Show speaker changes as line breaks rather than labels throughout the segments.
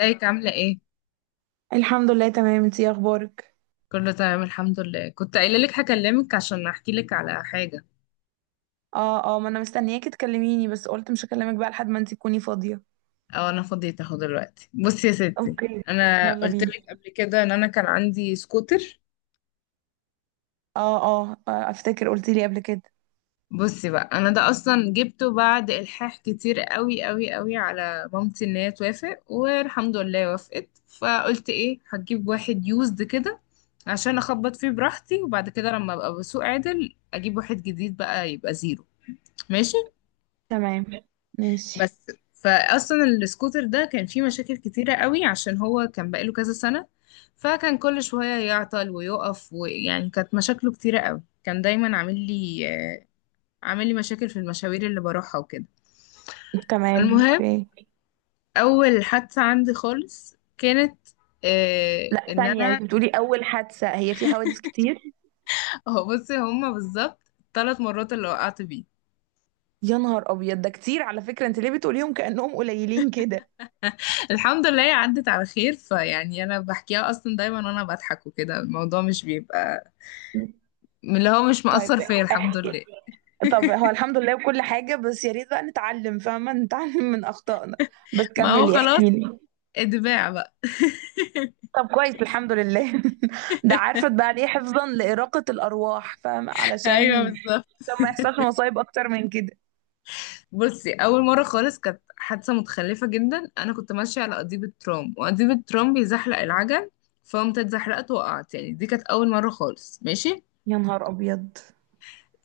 ازيك عاملة ايه؟
الحمد لله، تمام. انتي ايه اخبارك؟
كله تمام الحمد لله. كنت قايلة لك هكلمك عشان احكي لك على حاجة.
اه اه، ما انا مستنياكي تكلميني، بس قلت مش هكلمك بقى لحد ما انتي تكوني فاضية.
او انا فضيت اهو دلوقتي. بصي يا ستي،
اوكي.
انا
يلا
قلت
بينا.
لك قبل كده ان انا كان عندي سكوتر.
اه اه اه، افتكر قلتي لي قبل كده.
بصي بقى، انا ده اصلا جبته بعد الحاح كتير قوي قوي قوي على مامتي ان هي توافق، والحمد لله وافقت. فقلت ايه، هجيب واحد يوزد كده عشان اخبط فيه براحتي، وبعد كده لما ابقى بسوق عادل اجيب واحد جديد بقى يبقى زيرو. ماشي.
تمام. ماشي.
بس فاصلا السكوتر ده كان فيه مشاكل كتيره قوي عشان هو كان بقاله كذا سنه. فكان كل شويه يعطل ويقف، ويعني كانت مشاكله كتيره قوي. كان دايما عامل لي مشاكل في المشاوير اللي بروحها وكده.
تمام،
فالمهم،
اوكي.
اول حادثه عندي خالص كانت آه
لا،
ان
ثانية،
انا
انت بتقولي اول حادثة؟ هي في حوادث كتير؟
هو بصي، هما بالظبط ثلاث مرات اللي وقعت بيه.
يا نهار ابيض، ده كتير على فكرة. انت ليه بتقوليهم كأنهم قليلين كده؟
الحمد لله هي عدت على خير، فيعني انا بحكيها اصلا دايما وانا بضحك وكده. الموضوع مش بيبقى اللي هو مش
طيب.
مقصر فيا، الحمد
احكي.
لله.
طب هو الحمد لله وكل حاجة، بس يا ريت بقى نتعلم، فاهمة؟ نتعلم من اخطائنا. بس
ما هو
كملي،
خلاص،
احكي لي.
اتباع بقى.
طب كويس، الحمد لله. ده عارفة بقى ليه؟ حفظا لإراقة الأرواح، فاهمة؟
ايوه
علشان
بالظبط.
عشان ما يحصلش مصايب أكتر من كده.
بصي، اول مره خالص كانت حادثه متخلفه جدا. انا كنت ماشيه على قضيب الترام، وقضيب الترام بيزحلق العجل. فقمت اتزحلقت وقعت. يعني دي كانت اول مره خالص. ماشي.
يا نهار أبيض.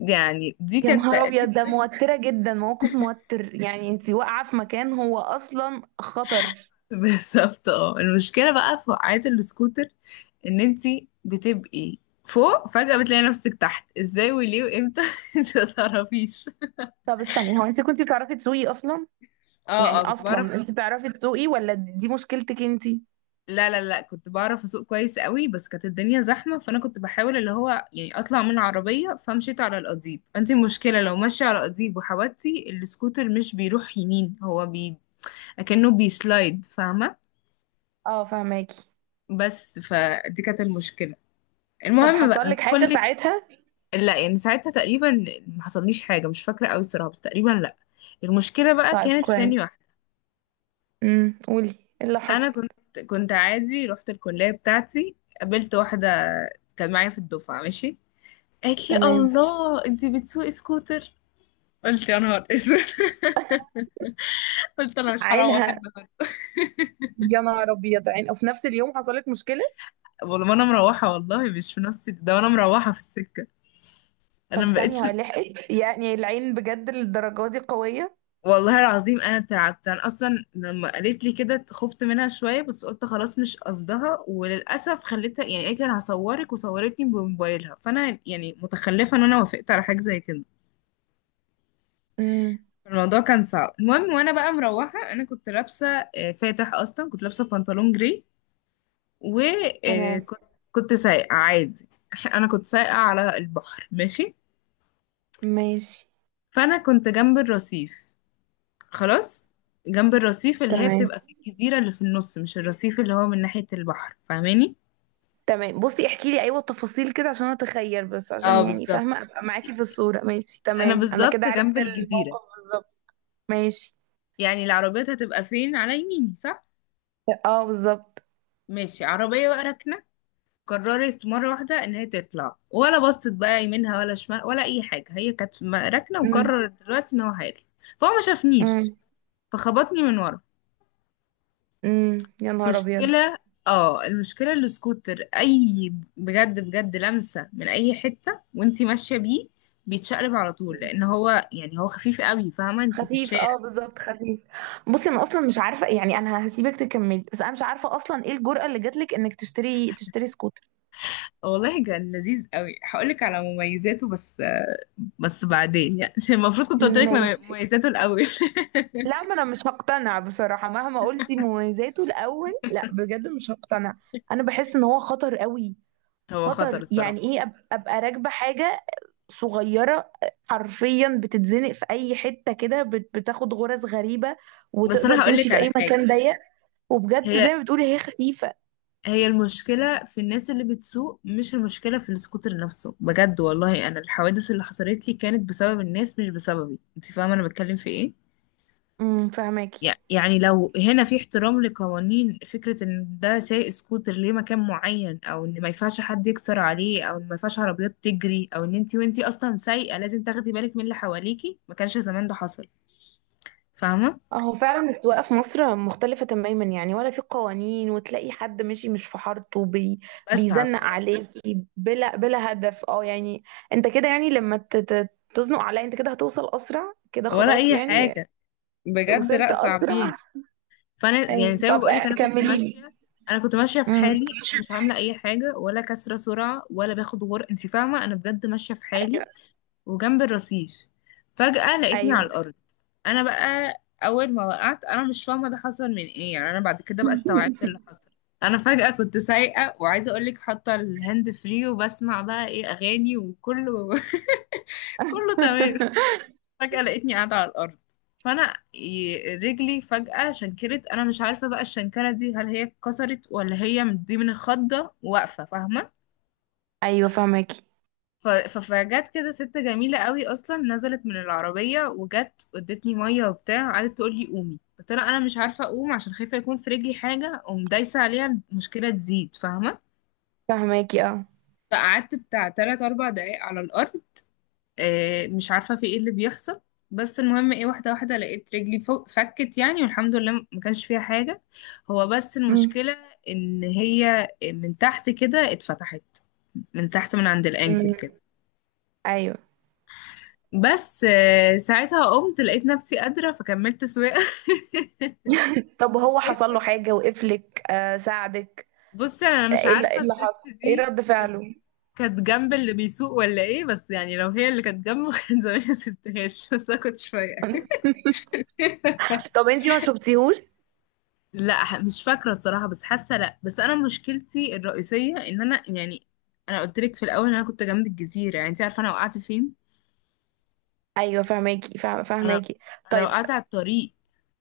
يعني دي
يا
كانت
نهار أبيض، ده
تقريبا
موترة جدا، موقف موتر. يعني انتي واقعة في مكان هو أصلا خطر.
بالظبط. اه المشكله بقى في وقعات السكوتر ان انتي بتبقي فوق، فجأة بتلاقي نفسك تحت ازاي وليه وامتى انت ما تعرفيش.
طب استني، هو انتي كنتي بتعرفي تسوقي أصلا؟
اه
يعني
اه كنت بعرف.
أصلا انتي بتعرفي تسوقي، ولا دي مشكلتك انتي؟
لا لا لا كنت بعرف اسوق كويس قوي. بس كانت الدنيا زحمه، فانا كنت بحاول اللي هو يعني اطلع من العربيه، فمشيت على القضيب. انت المشكله لو ماشيه على القضيب وحودتي، السكوتر مش بيروح يمين، هو اكنه بيسلايد، فاهمه.
اه، فهماكي.
بس فدي كانت المشكله.
طب
المهم بقى
حصل لك حاجة
هدخلك.
ساعتها؟
لا يعني ساعتها تقريبا ما حصليش حاجه، مش فاكره قوي الصراحه، بس تقريبا لا. المشكله بقى
طيب
كانت في
كويس.
ثانيه واحده.
قولي ايه اللي حصل.
انا كنت عادي رحت الكليه بتاعتي. قابلت واحده كانت معايا في الدفعه. ماشي. قالت لي
تمام.
الله، انت بتسوقي سكوتر؟ قلت يا نهار اسود قلت انا مش هروح
عينها.
النهارده.
يا نهار ابيض، عين؟ وفي نفس اليوم حصلت مشكله.
والله ما انا مروحه، والله مش في نفسي ده وانا مروحه في السكه. انا
طب
ما بقتش.
ثانيه لحقت؟ يعني العين بجد للدرجه دي قويه؟
والله العظيم انا اترعبت. انا اصلا لما قالت لي كده خفت منها شويه، بس قلت خلاص مش قصدها. وللاسف خليتها، يعني قالت لي انا هصورك وصورتني بموبايلها. فانا يعني متخلفه ان انا وافقت على حاجه زي كده.
امم.
الموضوع كان صعب. المهم وانا بقى مروحه، انا كنت لابسه فاتح اصلا، كنت لابسه بنطلون جري.
تمام.
وكنت سايقة عادي انا كنت سايقة على البحر. ماشي.
ماشي.
فانا كنت جنب الرصيف. خلاص، جنب الرصيف اللي هي
تمام.
بتبقى في الجزيرة اللي في النص، مش الرصيف اللي هو من ناحية البحر، فاهماني.
تمام، بصي احكي لي، ايوه التفاصيل كده عشان اتخيل، بس
اه
عشان يعني
بالظبط،
فاهمه ابقى معاكي في الصوره. ماشي،
انا
تمام، انا كده
بالظبط
عرفت
جنب الجزيرة.
الموقف بالظبط. ماشي.
يعني العربيات هتبقى فين على يميني، صح.
اه، بالظبط.
ماشي، عربية بقى راكنة. قررت مرة واحدة ان هي تطلع، ولا بصت بقى يمينها ولا شمال ولا اي حاجة. هي كانت راكنة
امم.
وقررت دلوقتي ان هو هيطلع. فهو ما شافنيش،
امم.
فخبطني من ورا.
امم، يا نهار ابيض.
مشكلة. اه المشكلة السكوتر اي، بجد بجد لمسة من اي حتة وانتي ماشية بيه بيتشقلب على طول، لان هو يعني هو خفيف قوي، فاهمة انتي في
خفيف،
الشارع.
اه بالظبط، خفيف. بصي، انا اصلا مش عارفه، يعني انا هسيبك تكملي، بس انا مش عارفه اصلا ايه الجرأة اللي جاتلك انك تشتري سكوت.
والله كان لذيذ قوي. هقولك على مميزاته. بس بعدين يعني المفروض كنت قلتلك
ماشي.
مميزاته الاول.
لا، ما انا مش هقتنع بصراحة، مهما قلتي مميزاته الاول. لا بجد، مش هقتنع. انا بحس ان هو خطر قوي.
هو خطر
خطر، يعني
الصراحة.
ايه ابقى راكبة حاجة صغيرة. حرفيا بتتزنق في اي حتة كده، بتاخد غرز غريبة.
بس
وتقدر
انا
تمشي
هقولك
في
على
اي
حاجة.
مكان ضيق. وبجد
هي
زي ما بتقولي هي خفيفة.
هي المشكلة في الناس اللي بتسوق، مش المشكلة في السكوتر نفسه، بجد والله. أنا الحوادث اللي حصلت لي كانت بسبب الناس مش بسببي، أنت فاهمة أنا بتكلم في إيه؟
امم، فهماكي.
يعني لو هنا في احترام لقوانين، فكرة إن ده سايق سكوتر ليه مكان معين، أو إن ما ينفعش حد يكسر عليه، أو إن ما ينفعش عربيات تجري، أو إن أنت وأنت أصلا سايقة لازم تاخدي بالك من اللي حواليكي، ما كانش زمان ده حصل. فاهمة؟
هو فعلا السواقة في مصر مختلفة تماما، يعني ولا في قوانين، وتلاقي حد ماشي مش في حارته بي.
بشعة
بيزنق
بصراحة.
عليك. بلا بلا هدف، اه يعني. انت كده يعني، لما تزنق عليا انت كده هتوصل اسرع كده؟
ولا
خلاص
أي
يعني.
حاجة، بجد
وصلت
لأ صعبين.
اسرع.
فانا يعني
ايوه،
زي ما
طب.
بقولك
كملي لي.
انا كنت ماشيه في
امم.
حالي. انا مش عامله اي حاجه، ولا كسره سرعه، ولا باخد انت فاهمه، انا بجد ماشيه في حالي. وجنب الرصيف فجاه لقيتني على
ايوه.
الارض. انا بقى اول ما وقعت انا مش فاهمه ده حصل من ايه. يعني انا بعد كده بقى استوعبت اللي حصل. انا فجاه كنت سايقه، وعايزه اقولك حاطه الهاند فري وبسمع بقى ايه اغاني وكله كله تمام. فجأة لقيتني قاعدة على الأرض. فأنا رجلي فجأة شنكرت. أنا مش عارفة بقى الشنكرة دي، هل هي اتكسرت ولا هي دي من الخضة واقفة، فاهمة.
ايوه، فهماكي،
فجت كده ست جميلة قوي، أصلا نزلت من العربية وجت ادتني مية وبتاع. قعدت تقول لي قومي، قلت لها أنا مش عارفة أقوم عشان خايفة يكون في رجلي حاجة أقوم دايسة عليها المشكلة تزيد، فاهمة.
فهماكي، اه.
فقعدت بتاع تلات أربع دقايق على الأرض، مش عارفة في ايه اللي بيحصل. بس المهم ايه، واحدة واحدة لقيت رجلي فكت يعني، والحمد لله ما كانش فيها حاجة. هو بس
امم.
المشكلة ان هي من تحت كده اتفتحت، من تحت من عند الانكل
أمم.
كده.
ايوه.
بس ساعتها قمت لقيت نفسي قادرة فكملت سواقة.
طب هو حصل له حاجة؟ وقفلك، آه ساعدك؟
بصي انا مش
ايه اللي إيه
عارفة
اللي
الست
حصل؟ ايه
دي،
رد
كانت
فعله؟
كانت جنب اللي بيسوق ولا ايه، بس يعني لو هي اللي كانت جنبه كان زماني ما سبتهاش، بس انا كنت شوية.
طب انتي ما شفتيهوش؟
لا مش فاكرة الصراحة، بس حاسة لا. بس أنا مشكلتي الرئيسية إن أنا يعني أنا قلت لك في الأول إن أنا كنت جنب الجزيرة، يعني أنت عارفة أنا وقعت فين؟
ايوه، فهماكي،
أنا
فهماكي.
أنا
طيب.
وقعت على الطريق،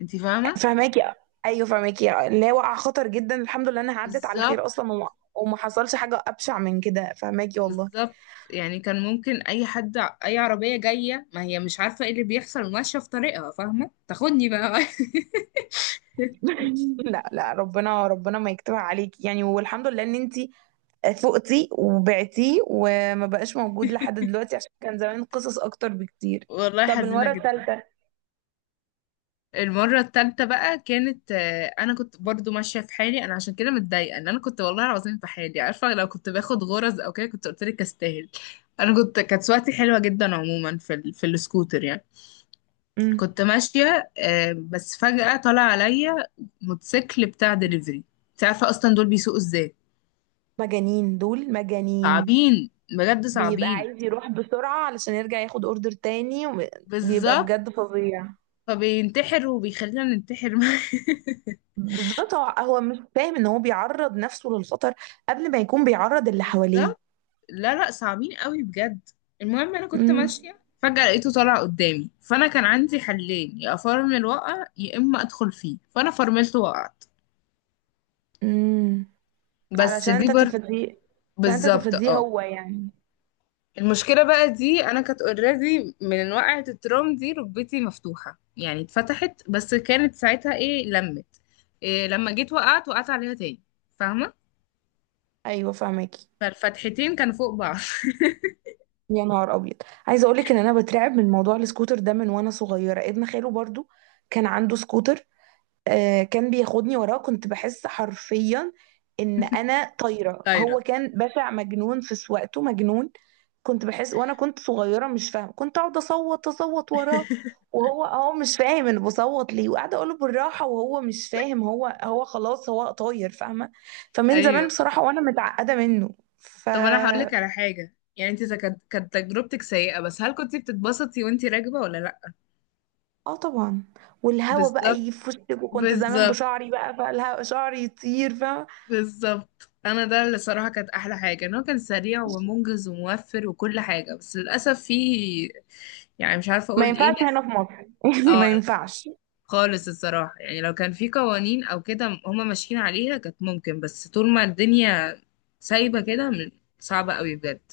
أنت فاهمة؟
فهماكي. ايوه، فهماكي، اللي هي وقع خطر جدا، الحمد لله انها عدت على
بالظبط
خير اصلا، وما حصلش حاجه ابشع من كده، فهماكي، والله.
بالظبط. يعني كان ممكن أي حد، أي عربية جاية ما هي مش عارفة إيه اللي بيحصل وماشية في طريقها، فاهمة؟ تاخدني بقى.
لا لا، ربنا ربنا ما يكتبها عليكي، يعني والحمد لله ان انتي فقتي وبعتيه، وما بقاش موجود لحد دلوقتي، عشان كان زمان قصص اكتر بكتير.
والله
طب
حزينة
المره
جدا.
الثالثه؟
المرة التالتة بقى كانت أنا كنت برضو ماشية في حالي. أنا عشان كده متضايقة إن أنا كنت والله العظيم في حالي، عارفة، لو كنت باخد غرز أو كده كنت قلت لك أستاهل. أنا كانت سواقتي حلوة جدا عموما في في السكوتر يعني. كنت ماشية بس فجأة طلع عليا موتوسيكل بتاع دليفري. أنت عارفة أصلا دول بيسوقوا إزاي.
مجانين، دول مجانين.
صعبين بجد
بيبقى
صعبين.
عايز يروح بسرعة علشان يرجع ياخد اوردر تاني بيبقى
بالظبط.
بجد فظيع.
فبينتحر وبيخلينا ننتحر معاه.
بالظبط، هو مش فاهم ان هو بيعرض نفسه للخطر قبل ما يكون بيعرض اللي حواليه.
بالظبط. لا لا صعبين قوي بجد. المهم انا كنت
امم.
ماشيه فجاه لقيته طالع قدامي. فانا كان عندي حلين، يا افرمل وقع يا اما ادخل فيه. فانا فرملت وقعت.
امم.
بس
علشان
دي برضه
تتفاديه. عشان
بالظبط.
تتفاديه،
اه
هو يعني.
المشكله بقى دي، انا كانت اوريدي من وقعه الترام دي ركبتي مفتوحه، يعني اتفتحت، بس كانت ساعتها ايه لمت، إيه لما جيت وقعت عليها تاني، فاهمه.
ايوه، فاهماكي.
فالفتحتين كانوا فوق بعض.
يا نهار ابيض. عايزه اقولك ان انا بترعب من موضوع السكوتر ده من وانا صغيره. ابن خاله برضو كان عنده سكوتر. كان بياخدني وراه، كنت بحس حرفيا ان انا طايره. هو
طايره.
كان بشع، مجنون في سواقته، مجنون. كنت بحس وانا كنت صغيره مش فاهمه، كنت اقعد اصوت اصوت وراه. وهو مش فاهم انا بصوت ليه، وقاعده اقوله بالراحه وهو مش فاهم، هو خلاص هو طاير، فاهمه؟ فمن زمان
ايوه
بصراحه، وانا متعقده منه
طب انا هقول لك على حاجه، يعني انت إذا كانت تجربتك سيئه، بس هل كنت بتتبسطي وانت راكبه ولا لا.
اه طبعا. والهوا بقى
بالظبط
يف وشك، وكنت زمان
بالظبط
بشعري، بقى فالهوا شعري يطير، فاهمه؟
بالظبط. انا ده اللي صراحه كانت احلى حاجه، ان هو كان سريع ومنجز وموفر وكل حاجه، بس للاسف فيه يعني مش عارفه
ما
اقول ايه
ينفعش
ناس.
هنا في مصر.
اه
ما
لا
ينفعش.
خالص الصراحه، يعني لو كان في قوانين او كده هما ماشيين عليها كانت ممكن. بس طول ما الدنيا سايبه كده صعبه قوي بجد.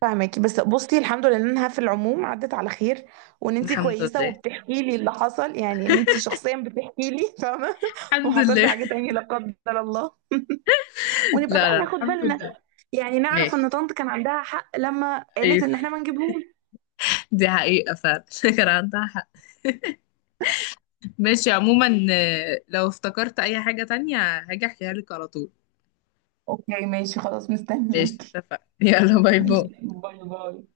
فاهمكِ، بس بُصي الحمد لله إنها في العموم عدّت على خير، وإن أنتِ
الحمد
كويسة
لله.
وبتحكي لي اللي حصل، يعني إن أنتِ شخصيًا بتحكي لي، فاهمة؟
الحمد
وما حصلش
لله.
حاجة تاني لا قدّر الله، ونبقى
لا
بقى
لا
ناخد
الحمد
بالنا،
لله.
يعني نعرف إن
ماشي.
طنط كان عندها حق لمّا قالت
أيوه،
إن إحنا ما نجيبهوش.
دي حقيقة فعلا كان عندها حق. ماشي عموما، لو افتكرت أي حاجة تانية هاجي أحكيها لك على طول.
أوكي، ماشي، خلاص، مستنياكِ.
ماشي اتفقنا يلا باي
ماشي.
باي.
باي باي.